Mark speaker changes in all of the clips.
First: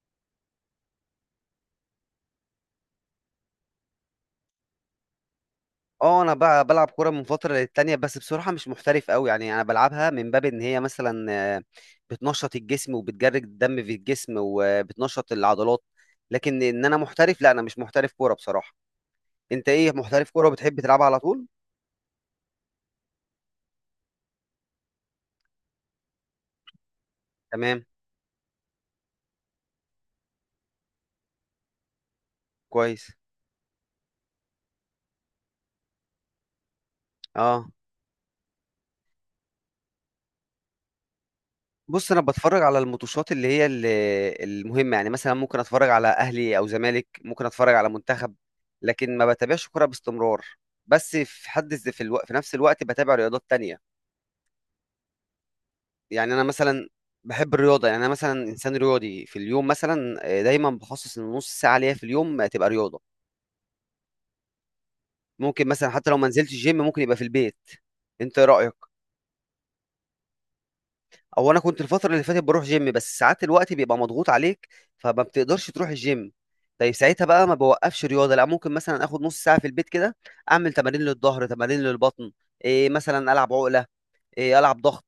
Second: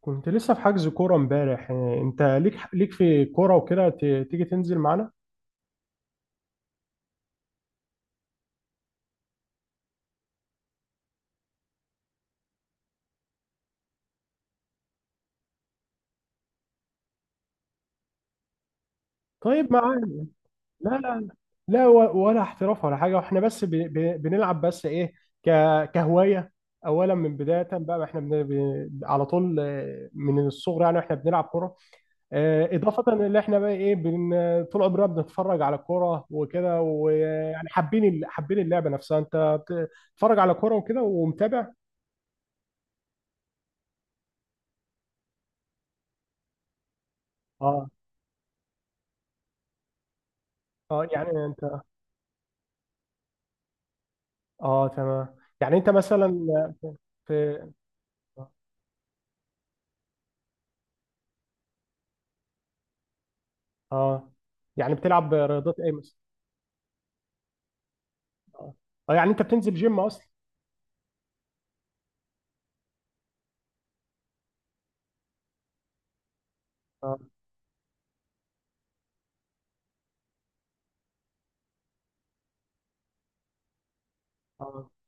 Speaker 1: كنت لسه في حجز كورة امبارح، انت ليك في كورة وكده تيجي تنزل معانا.
Speaker 2: اه، انا بقى بلعب كوره من فتره للتانيه، بس بصراحه مش محترف قوي. يعني انا بلعبها من باب ان هي مثلا بتنشط الجسم، وبتجرد الدم في الجسم، وبتنشط العضلات. لكن ان انا محترف، لا، انا مش محترف كوره بصراحه. انت
Speaker 1: طيب،
Speaker 2: ايه،
Speaker 1: معانا.
Speaker 2: محترف كوره وبتحب
Speaker 1: لا
Speaker 2: تلعبها على
Speaker 1: لا
Speaker 2: طول؟
Speaker 1: لا، ولا احتراف ولا حاجة، واحنا بس بنلعب، بس ايه، ك... كهواية. اولا من بداية
Speaker 2: تمام.
Speaker 1: بقى احنا على طول، من الصغر يعني احنا بنلعب كورة. اضافة
Speaker 2: كويس.
Speaker 1: ان احنا بقى ايه، طول عمرنا بنتفرج على الكورة وكده، ويعني
Speaker 2: اه.
Speaker 1: حابين حابين اللعبة نفسها. انت بتتفرج على كورة وكده ومتابع؟
Speaker 2: بص، انا بتفرج على الماتشات اللي هي المهمه. يعني مثلا ممكن اتفرج على اهلي او زمالك، ممكن اتفرج على
Speaker 1: اه،
Speaker 2: منتخب. لكن ما بتابعش كوره باستمرار.
Speaker 1: اه.
Speaker 2: بس
Speaker 1: يعني انت.
Speaker 2: في نفس الوقت بتابع رياضات تانية.
Speaker 1: اه، تمام. يعني انت مثلا.
Speaker 2: يعني انا مثلا بحب
Speaker 1: في.
Speaker 2: الرياضه. يعني انا مثلا انسان رياضي. في اليوم مثلا دايما بخصص ان نص ساعه ليا في اليوم تبقى رياضه.
Speaker 1: اه. يعني بتلعب
Speaker 2: ممكن
Speaker 1: رياضات
Speaker 2: مثلا،
Speaker 1: ايه
Speaker 2: حتى
Speaker 1: مثلا؟
Speaker 2: لو ما نزلتش الجيم، ممكن يبقى في البيت. انت ايه
Speaker 1: اه.
Speaker 2: رايك؟
Speaker 1: يعني انت بتنزل جيم اصلا؟
Speaker 2: او انا كنت الفتره اللي فاتت بروح جيم، بس ساعات الوقت بيبقى مضغوط عليك، فما بتقدرش تروح الجيم. طيب
Speaker 1: اه،
Speaker 2: ساعتها بقى ما بوقفش رياضه، لا ممكن مثلا اخد نص ساعه في البيت كده. اعمل تمارين للظهر، تمارين للبطن. إيه، مثلا العب عقله. إيه، العب
Speaker 1: اه،
Speaker 2: ضغط.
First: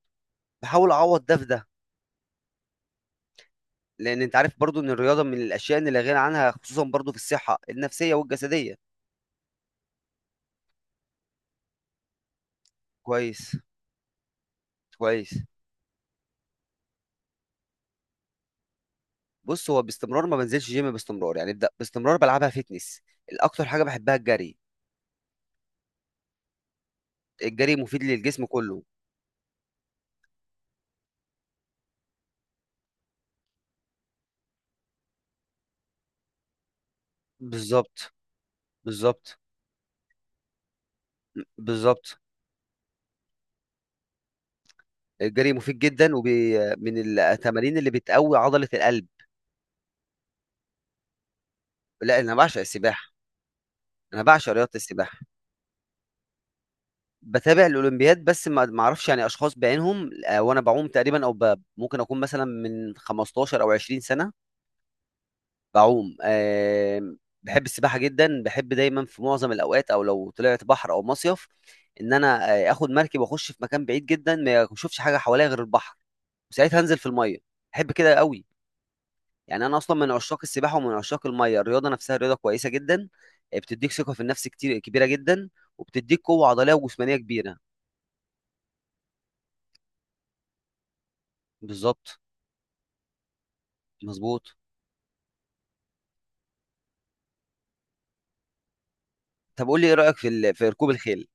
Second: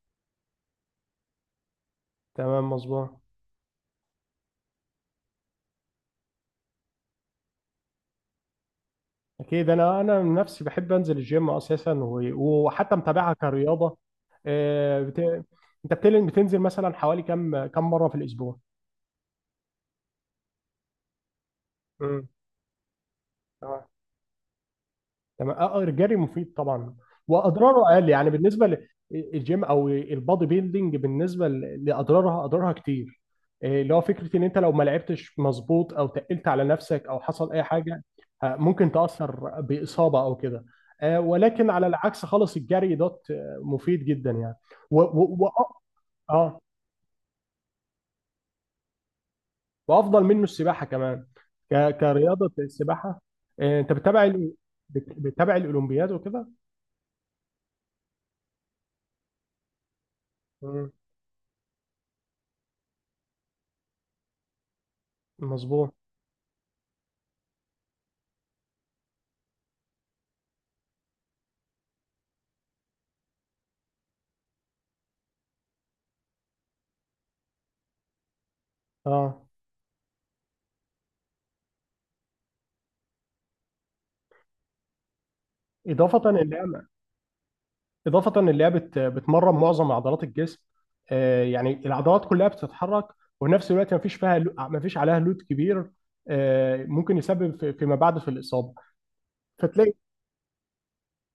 Speaker 2: بحاول اعوض ده في ده.
Speaker 1: تمام، مظبوط.
Speaker 2: لان انت عارف برضو ان الرياضه من الاشياء اللي لا غنى عنها، خصوصا برضو في الصحه النفسيه والجسديه.
Speaker 1: اكيد انا من نفسي بحب انزل الجيم اساسا، وحتى متابعها
Speaker 2: كويس.
Speaker 1: كرياضه.
Speaker 2: كويس.
Speaker 1: انت بتنزل مثلا حوالي كم مره في الاسبوع؟
Speaker 2: بص، هو باستمرار ما بنزلش جيم باستمرار، يعني ابدا. باستمرار بلعبها فيتنس. الاكتر
Speaker 1: امم
Speaker 2: حاجه بحبها الجري.
Speaker 1: تمام. اه. الجري مفيد طبعا،
Speaker 2: الجري
Speaker 1: واضراره
Speaker 2: مفيد
Speaker 1: اقل يعني
Speaker 2: للجسم
Speaker 1: بالنسبه
Speaker 2: كله.
Speaker 1: للجيم او البادي بيلدينج. بالنسبه لاضرارها كتير. اللي هو فكره ان انت لو ما لعبتش مظبوط او تقلت على نفسك او حصل اي حاجه،
Speaker 2: بالظبط.
Speaker 1: ممكن
Speaker 2: بالظبط.
Speaker 1: تاثر باصابه او كده. ولكن على
Speaker 2: بالظبط.
Speaker 1: العكس خالص، الجري دوت مفيد جدا يعني. و و و
Speaker 2: الجري
Speaker 1: اه.
Speaker 2: مفيد جدا، وبي
Speaker 1: آه،
Speaker 2: من التمارين اللي بتقوي عضله القلب.
Speaker 1: وافضل منه السباحه كمان.
Speaker 2: لا، انا
Speaker 1: كرياضه
Speaker 2: بعشق السباحه.
Speaker 1: السباحه. انت
Speaker 2: انا بعشق رياضه السباحه.
Speaker 1: بتتابع الاولمبياد وكده؟
Speaker 2: بتابع الاولمبياد، بس ما اعرفش يعني اشخاص بعينهم. وانا بعوم
Speaker 1: مم،
Speaker 2: تقريبا، او ممكن اكون مثلا من 15 او 20 سنه
Speaker 1: مظبوط.
Speaker 2: بعوم. بحب السباحه جدا. بحب دايما في معظم الاوقات، او لو طلعت بحر او مصيف، ان انا اخد مركب واخش في مكان بعيد جدا ما اشوفش حاجه حواليا غير البحر، وساعتها انزل في الميه. بحب كده قوي.
Speaker 1: اه.
Speaker 2: يعني انا اصلا من عشاق السباحه ومن عشاق الميه. الرياضه نفسها رياضه كويسه جدا. بتديك ثقه في النفس كتير كبيره جدا، وبتديك
Speaker 1: اضافه
Speaker 2: قوه عضليه
Speaker 1: اللعبه
Speaker 2: وجسمانيه كبيره.
Speaker 1: اضافه اللعبه بتمرن معظم عضلات الجسم. يعني
Speaker 2: بالظبط.
Speaker 1: العضلات كلها بتتحرك. وفي نفس الوقت
Speaker 2: مظبوط.
Speaker 1: ما فيش عليها لود كبير. ممكن يسبب فيما بعد في الاصابه.
Speaker 2: طب قول لي،
Speaker 1: فتلاقي.
Speaker 2: ايه رايك في في ركوب الخيل؟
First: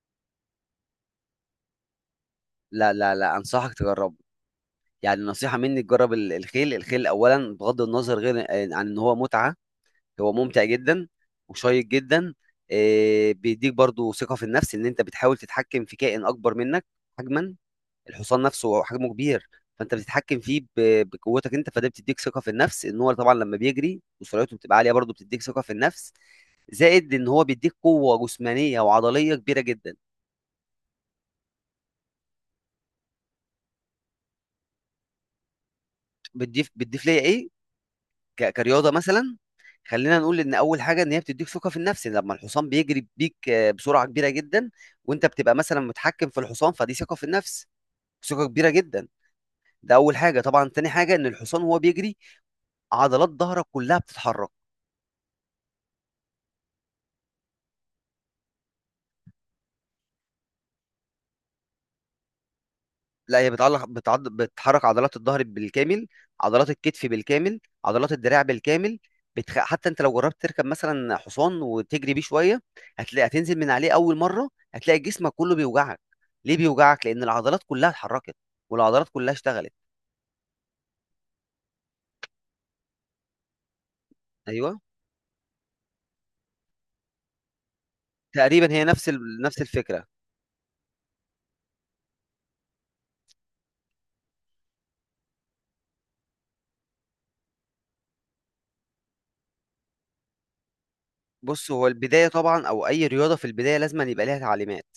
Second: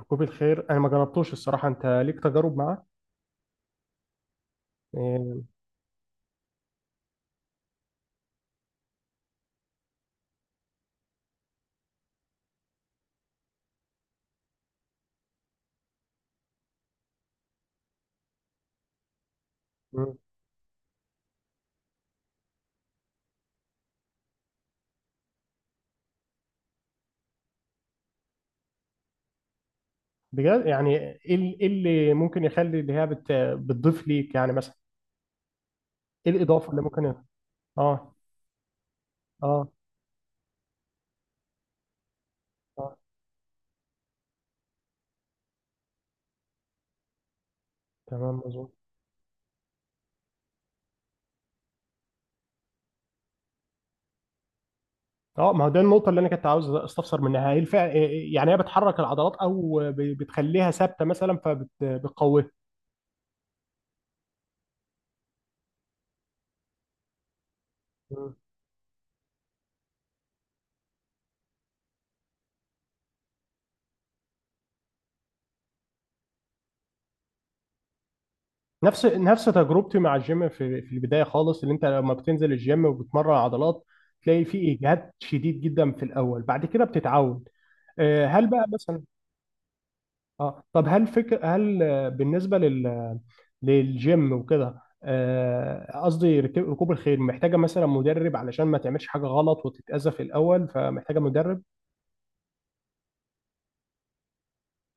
Speaker 1: ركوب الخيل انا ما جربتوش الصراحه. انت ليك تجارب معاه؟
Speaker 2: لا لا لا، انصحك تجربه. يعني
Speaker 1: آه.
Speaker 2: نصيحه مني، تجرب الخيل اولا، بغض النظر غير عن ان هو متعه. هو ممتع جدا، وشيق جدا. إيه، بيديك برضو ثقه في النفس ان انت بتحاول تتحكم في كائن اكبر منك حجما. الحصان نفسه هو حجمه كبير، فانت
Speaker 1: مم.
Speaker 2: بتتحكم فيه بقوتك انت. فده بتديك ثقه في النفس. ان هو طبعا لما بيجري وسرعته بتبقى عاليه، برضو بتديك ثقه في النفس. زائد ان هو بيديك قوه جسمانيه وعضليه كبيره جدا.
Speaker 1: بجد، يعني ايه إيه اللي ممكن يخلي اللي هي بتضيف ليك، يعني مثلا ايه الاضافه
Speaker 2: بتضيف
Speaker 1: اللي ممكن
Speaker 2: بتضيف ليا ايه؟
Speaker 1: اه،
Speaker 2: كرياضه مثلا.
Speaker 1: اه،
Speaker 2: خلينا نقول ان اول حاجه ان هي بتديك ثقه في النفس لما الحصان
Speaker 1: اه،
Speaker 2: بيجري بيك بسرعه كبيره جدا، وانت بتبقى مثلا متحكم في الحصان، فدي ثقه في النفس.
Speaker 1: تمام،
Speaker 2: ثقه كبيره
Speaker 1: مظبوط.
Speaker 2: جدا. ده اول حاجه. طبعا تاني حاجه، ان الحصان وهو بيجري، عضلات ظهرك كلها بتتحرك.
Speaker 1: اه. ما هو ده النقطة اللي أنا كنت عاوز أستفسر منها. يعني هي بتحرك العضلات، أو بتخليها ثابتة مثلا فبتقويها؟
Speaker 2: لا، هي بتحرك عضلات الظهر بالكامل، عضلات الكتف بالكامل، عضلات
Speaker 1: مم.
Speaker 2: الدراع بالكامل. حتى انت لو جربت تركب مثلا حصان وتجري بيه شويه، هتلاقي هتنزل من عليه اول مره هتلاقي جسمك كله بيوجعك. ليه بيوجعك؟ لان العضلات كلها اتحركت،
Speaker 1: نفس
Speaker 2: والعضلات كلها
Speaker 1: نفس
Speaker 2: اشتغلت.
Speaker 1: تجربتي مع الجيم في البدايه خالص. اللي انت لما بتنزل الجيم وبتمرن عضلات تلاقي في
Speaker 2: ايوه.
Speaker 1: اجهاد شديد جدا في الاول، بعد كده بتتعود. هل بقى
Speaker 2: تقريبا هي
Speaker 1: مثلا.
Speaker 2: نفس الفكره.
Speaker 1: اه. طب هل فكر هل آه، بالنسبه للجيم وكده، قصدي ركوب الخيل محتاجه مثلا مدرب علشان ما تعملش حاجه غلط وتتاذى في الاول، فمحتاجه مدرب؟
Speaker 2: بص، هو البدايه طبعا، او اي رياضه في البدايه، لازم أن يبقى ليها تعليمات.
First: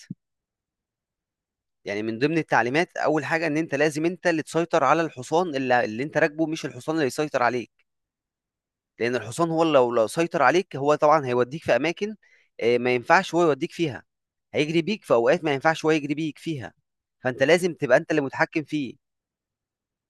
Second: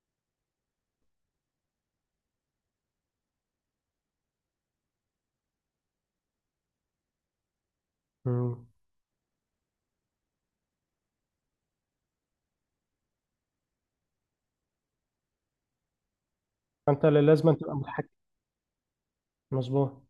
Speaker 2: يعني من ضمن التعليمات، اول حاجه ان انت لازم انت اللي تسيطر على الحصان اللي انت راكبه، مش الحصان اللي يسيطر عليك.
Speaker 1: مم.
Speaker 2: لان الحصان هو لو سيطر عليك، هو طبعا هيوديك في اماكن ما ينفعش هو يوديك فيها، هيجري بيك في اوقات ما ينفعش هو يجري بيك فيها.
Speaker 1: فانت
Speaker 2: فانت
Speaker 1: لازم
Speaker 2: لازم
Speaker 1: تبقى
Speaker 2: تبقى
Speaker 1: متحكم.
Speaker 2: انت اللي متحكم فيه.
Speaker 1: مظبوط.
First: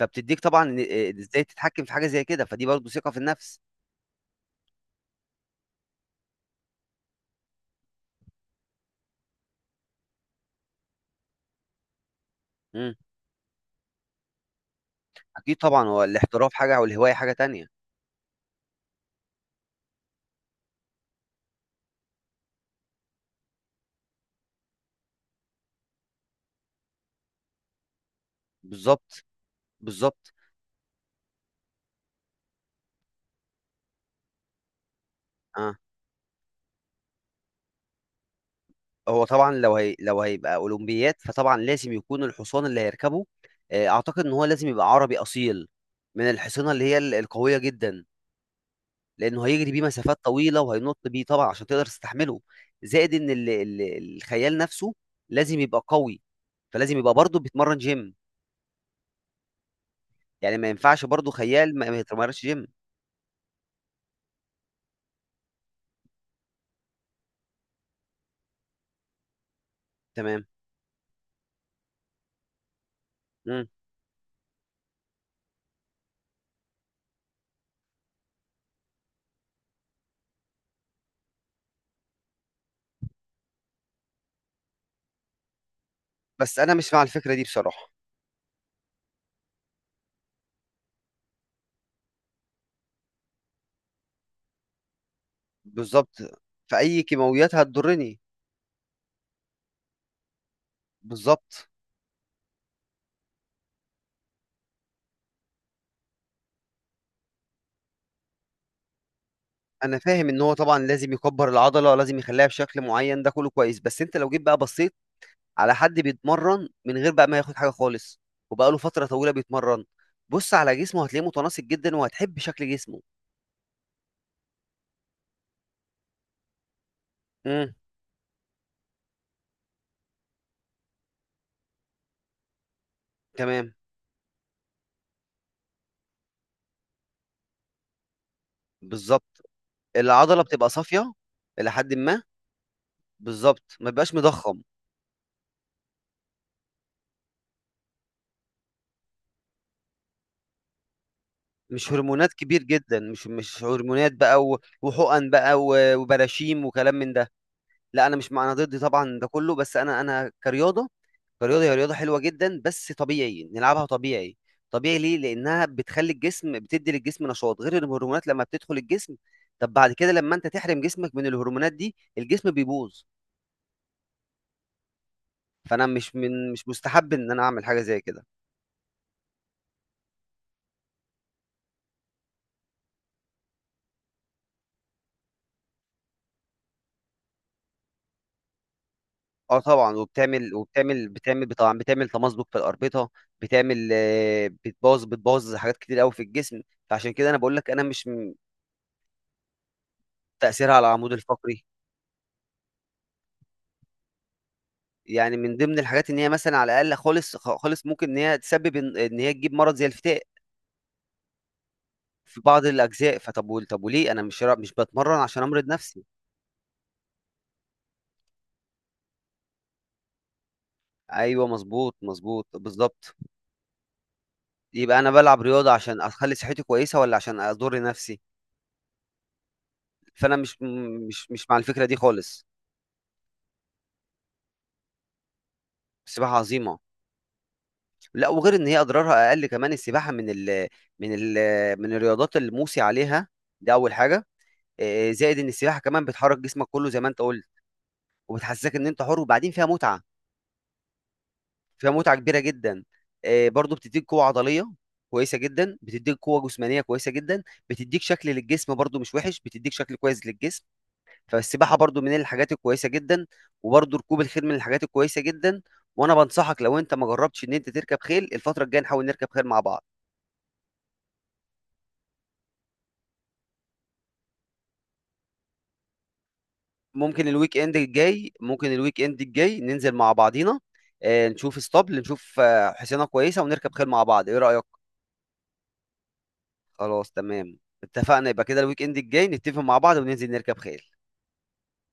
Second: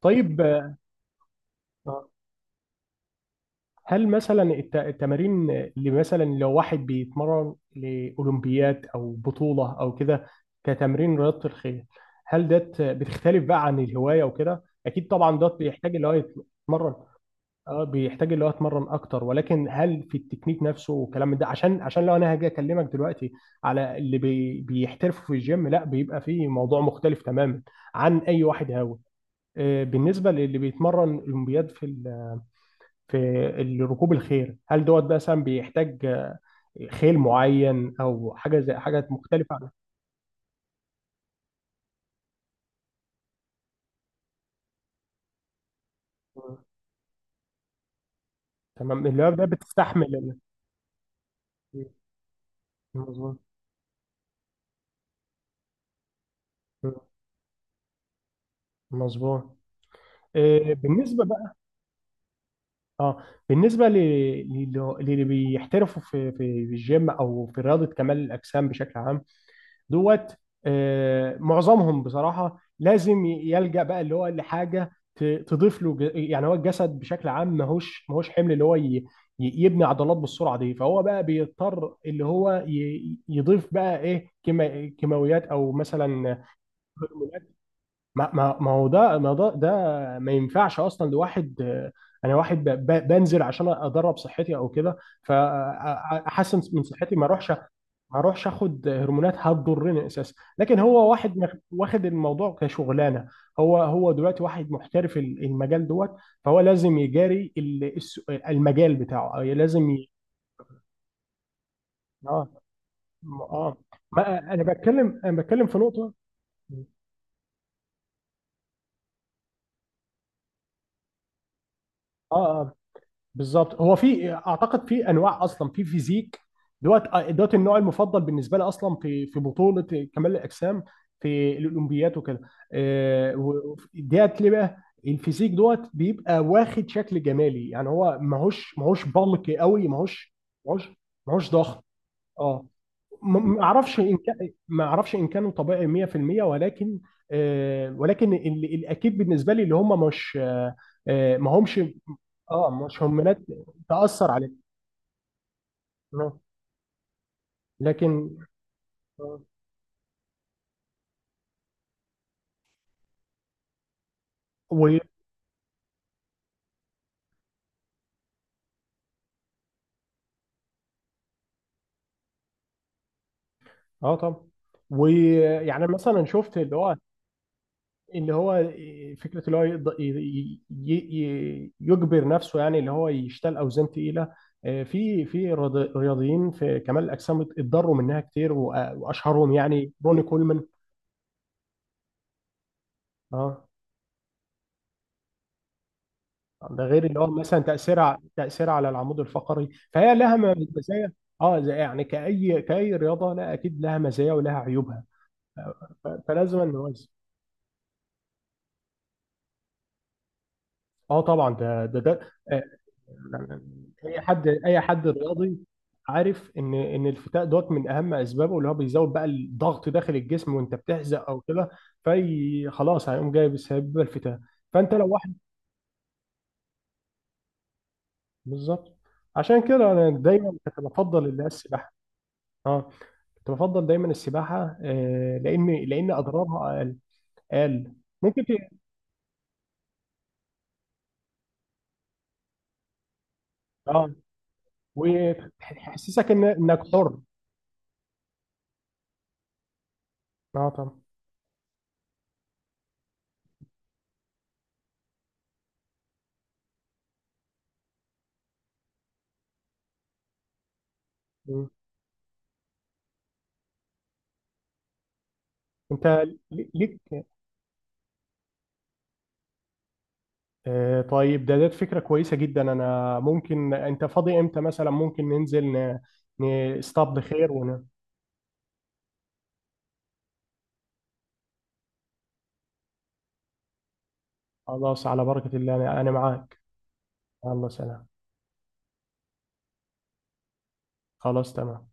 Speaker 1: طيب.
Speaker 2: طبعا ازاي تتحكم في حاجه
Speaker 1: آه،
Speaker 2: زي كده، فدي برضه ثقه في النفس.
Speaker 1: هل مثلا التمارين اللي مثلا لو واحد بيتمرن لاولمبيات او بطوله او كده، كتمرين رياضه الخيل، هل ده
Speaker 2: امم.
Speaker 1: بتختلف بقى عن الهوايه وكده؟ اكيد طبعا، ده
Speaker 2: اكيد طبعا،
Speaker 1: بيحتاج
Speaker 2: هو
Speaker 1: اللي هو
Speaker 2: الاحتراف حاجه
Speaker 1: يتمرن.
Speaker 2: والهوايه حاجه تانية.
Speaker 1: اه، بيحتاج اللي هو يتمرن اكتر، ولكن هل في التكنيك نفسه والكلام ده؟ عشان لو انا هاجي اكلمك دلوقتي على اللي بيحترفوا في الجيم، لا بيبقى فيه موضوع مختلف تماما عن اي واحد هاوي.
Speaker 2: بالظبط.
Speaker 1: بالنسبة
Speaker 2: بالظبط.
Speaker 1: للي بيتمرن أولمبياد في ركوب الخيل، هل دوت بقى مثلا
Speaker 2: اه،
Speaker 1: بيحتاج خيل معين، أو حاجة زي حاجة
Speaker 2: هو طبعا
Speaker 1: مختلفة عن.
Speaker 2: لو هيبقى اولمبيات، فطبعا لازم يكون الحصان اللي هيركبه، اعتقد ان هو لازم يبقى عربي اصيل، من
Speaker 1: مم.
Speaker 2: الحصينه اللي هي القويه جدا.
Speaker 1: تمام، اللي هو ده
Speaker 2: لانه هيجري بيه
Speaker 1: بتستحمل
Speaker 2: مسافات طويله، وهينط بيه طبعا، عشان
Speaker 1: مم.
Speaker 2: تقدر تستحمله. زائد ان
Speaker 1: مظبوط.
Speaker 2: ال ال الخيال نفسه لازم يبقى قوي،
Speaker 1: مم.
Speaker 2: فلازم يبقى برضه بيتمرن جيم.
Speaker 1: مظبوط.
Speaker 2: يعني ما ينفعش
Speaker 1: بالنسبة
Speaker 2: برضه
Speaker 1: بقى.
Speaker 2: خيال ما يتمرنش جيم.
Speaker 1: اه، بالنسبة للي بيحترفوا في الجيم أو في رياضة كمال الأجسام بشكل عام دوت.
Speaker 2: تمام.
Speaker 1: معظمهم بصراحة لازم
Speaker 2: مم.
Speaker 1: يلجأ بقى اللي هو لحاجة تضيف له يعني. هو الجسد بشكل عام ماهوش حمل اللي هو يبني عضلات بالسرعة دي، فهو بقى بيضطر اللي هو يضيف بقى ايه، كيماويات او مثلا.
Speaker 2: بس انا مش مع الفكره دي بصراحه.
Speaker 1: ما هو ده، ما ده. ما ينفعش اصلا لواحد، انا واحد بنزل عشان ادرب صحتي او كده،
Speaker 2: بالظبط.
Speaker 1: فاحسن من
Speaker 2: فاي
Speaker 1: صحتي ما اروحش.
Speaker 2: كيماويات
Speaker 1: ما
Speaker 2: هتضرني.
Speaker 1: اروحش اخد هرمونات هتضرني اساسا. لكن هو واحد
Speaker 2: بالظبط.
Speaker 1: واخد الموضوع كشغلانه. هو دلوقتي واحد محترف المجال دوت، فهو لازم يجاري المجال بتاعه، أو لازم
Speaker 2: انا فاهم ان هو طبعا لازم يكبر العضله، لازم يخليها
Speaker 1: اه.
Speaker 2: بشكل معين، ده كله
Speaker 1: اه.
Speaker 2: كويس، بس انت لو جيت
Speaker 1: ما
Speaker 2: بقى بصيت
Speaker 1: انا بتكلم
Speaker 2: على
Speaker 1: في
Speaker 2: حد
Speaker 1: نقطه.
Speaker 2: بيتمرن من غير بقى ما ياخد حاجه خالص، وبقاله فتره طويله بيتمرن، بص على جسمه، هتلاقيه متناسق جدا
Speaker 1: اه.
Speaker 2: وهتحب شكل جسمه.
Speaker 1: بالظبط، هو في اعتقد في انواع اصلا، في فيزيك دوت. دوت
Speaker 2: امم.
Speaker 1: النوع المفضل بالنسبه لي اصلا في بطوله كمال الاجسام في الاولمبيات وكده.
Speaker 2: تمام.
Speaker 1: ديت ليه بقى الفيزيك دوت بيبقى واخد شكل جمالي، يعني هو ماهوش
Speaker 2: بالظبط.
Speaker 1: بلقي قوي، ماهوش.
Speaker 2: العضله بتبقى
Speaker 1: ماهوش
Speaker 2: صافيه
Speaker 1: ماهوش
Speaker 2: الى
Speaker 1: ضخم.
Speaker 2: حد ما.
Speaker 1: اه. ما
Speaker 2: بالظبط، ما
Speaker 1: اعرفش
Speaker 2: بيبقاش
Speaker 1: ان كان،
Speaker 2: مضخم.
Speaker 1: ما اعرفش ان كانوا طبيعي 100%، ولكن. ولكن الاكيد بالنسبه لي اللي هم مش، ما همش.
Speaker 2: مش هرمونات كبير
Speaker 1: اه،
Speaker 2: جدا،
Speaker 1: مش
Speaker 2: مش
Speaker 1: هرمونات
Speaker 2: مش هرمونات
Speaker 1: تأثر
Speaker 2: بقى
Speaker 1: عليه.
Speaker 2: وحقن بقى
Speaker 1: آه.
Speaker 2: وبراشيم وكلام من ده. لا، انا مش
Speaker 1: لكن.
Speaker 2: مع، انا ضد طبعا ده
Speaker 1: آه.
Speaker 2: كله، بس انا كرياضه. كرياضة هي رياضة حلوة جدا، بس طبيعي نلعبها طبيعي. طبيعي
Speaker 1: و
Speaker 2: ليه؟ لأنها بتخلي الجسم، بتدي للجسم نشاط، غير الهرمونات لما بتدخل الجسم. طب بعد كده لما أنت تحرم جسمك من الهرمونات دي، الجسم بيبوظ.
Speaker 1: اه طبعا. ويعني
Speaker 2: فأنا مش
Speaker 1: مثلا
Speaker 2: من
Speaker 1: شفت
Speaker 2: مش
Speaker 1: اللي هو.
Speaker 2: مستحب إن أنا أعمل حاجة زي كده.
Speaker 1: اللي هو فكره اللي هو يقدر يجبر نفسه، يعني اللي هو يشتغل اوزان تقيله. في رياضيين في كمال الاجسام اتضروا منها كتير، واشهرهم
Speaker 2: أه
Speaker 1: يعني
Speaker 2: طبعا،
Speaker 1: روني
Speaker 2: وبتعمل
Speaker 1: كولمان.
Speaker 2: وبتعمل بتعمل طبعا بتعمل تمزق في الأربطة.
Speaker 1: اه.
Speaker 2: بتعمل بتبوظ حاجات كتير قوي في الجسم.
Speaker 1: ده غير
Speaker 2: فعشان
Speaker 1: اللي هو
Speaker 2: كده أنا بقول
Speaker 1: مثلا
Speaker 2: لك، أنا مش
Speaker 1: تاثيرها
Speaker 2: م-
Speaker 1: تاثيرها على العمود الفقري، فهي لها
Speaker 2: تأثيرها على
Speaker 1: مزايا.
Speaker 2: العمود
Speaker 1: اه،
Speaker 2: الفقري.
Speaker 1: زي يعني كاي رياضه، لا، اكيد لها مزايا ولها عيوبها،
Speaker 2: يعني من ضمن الحاجات ان هي مثلا
Speaker 1: فلازم
Speaker 2: على الاقل
Speaker 1: نوازن.
Speaker 2: خالص، خالص ممكن ان هي تسبب إن هي تجيب مرض زي الفتاق
Speaker 1: اه، طبعا، ده.
Speaker 2: في
Speaker 1: آه،
Speaker 2: بعض الاجزاء. فطب طب وليه
Speaker 1: اي
Speaker 2: انا
Speaker 1: حد
Speaker 2: مش
Speaker 1: اي حد
Speaker 2: بتمرن عشان
Speaker 1: رياضي
Speaker 2: امرض نفسي؟
Speaker 1: عارف ان الفتاء دوت من اهم اسبابه اللي هو بيزود بقى الضغط داخل الجسم وانت بتحزق او
Speaker 2: ايوه،
Speaker 1: كده.
Speaker 2: مظبوط. مظبوط.
Speaker 1: في خلاص
Speaker 2: بالظبط.
Speaker 1: هيقوم جايب بسبب الفتاء. فانت
Speaker 2: يبقى
Speaker 1: لو
Speaker 2: انا
Speaker 1: واحد.
Speaker 2: بلعب رياضه عشان اخلي صحتي كويسه ولا عشان اضر نفسي؟
Speaker 1: بالظبط. عشان كده انا
Speaker 2: فانا
Speaker 1: دايما
Speaker 2: مش م-
Speaker 1: كنت بفضل
Speaker 2: مش
Speaker 1: اللي هي
Speaker 2: مش مع الفكره
Speaker 1: السباحه.
Speaker 2: دي خالص.
Speaker 1: اه. كنت بفضل دايما السباحه، لان
Speaker 2: السباحه
Speaker 1: اضرارها
Speaker 2: عظيمه.
Speaker 1: اقل.
Speaker 2: لا،
Speaker 1: ممكن ت...
Speaker 2: وغير ان هي اضرارها اقل، كمان السباحه من ال من ال من الرياضات اللي موصي عليها. دي اول
Speaker 1: اه،
Speaker 2: حاجه. إيه، زائد ان السباحه كمان
Speaker 1: وتحسسك
Speaker 2: بتحرك
Speaker 1: ان
Speaker 2: جسمك
Speaker 1: انك
Speaker 2: كله زي ما
Speaker 1: حر.
Speaker 2: انت قلت، وبتحسسك ان انت حر، وبعدين فيها متعه.
Speaker 1: اه، طبعا.
Speaker 2: فيها متعه كبيره جدا. برضو بتديك قوه عضليه كويسه جدا، بتديك قوه جسمانيه كويسه جدا، بتديك شكل للجسم برضو مش وحش، بتديك شكل كويس للجسم. فالسباحه برضو من الحاجات الكويسه جدا، وبرضو ركوب الخيل من الحاجات الكويسه جدا. وانا
Speaker 1: انت
Speaker 2: بنصحك لو انت
Speaker 1: ليك.
Speaker 2: ما جربتش، ان انت تركب خيل الفتره الجايه نحاول نركب خيل مع بعض.
Speaker 1: طيب، ده فكرة كويسة جدا. انا ممكن انت فاضي امتى مثلا؟ ممكن ننزل نصطاد
Speaker 2: ممكن
Speaker 1: بخير
Speaker 2: الويك اند الجاي ممكن الويك اند الجاي ننزل مع بعضينا، نشوف اسطبل، نشوف حصينه كويسه، ونركب خيل مع بعض. ايه رايك؟
Speaker 1: خلاص، على بركة الله. انا معاك.
Speaker 2: خلاص، تمام.
Speaker 1: الله. سلام.
Speaker 2: اتفقنا. يبقى كده الويك اند الجاي نتفق مع بعض وننزل نركب خيل.
Speaker 1: خلاص، تمام.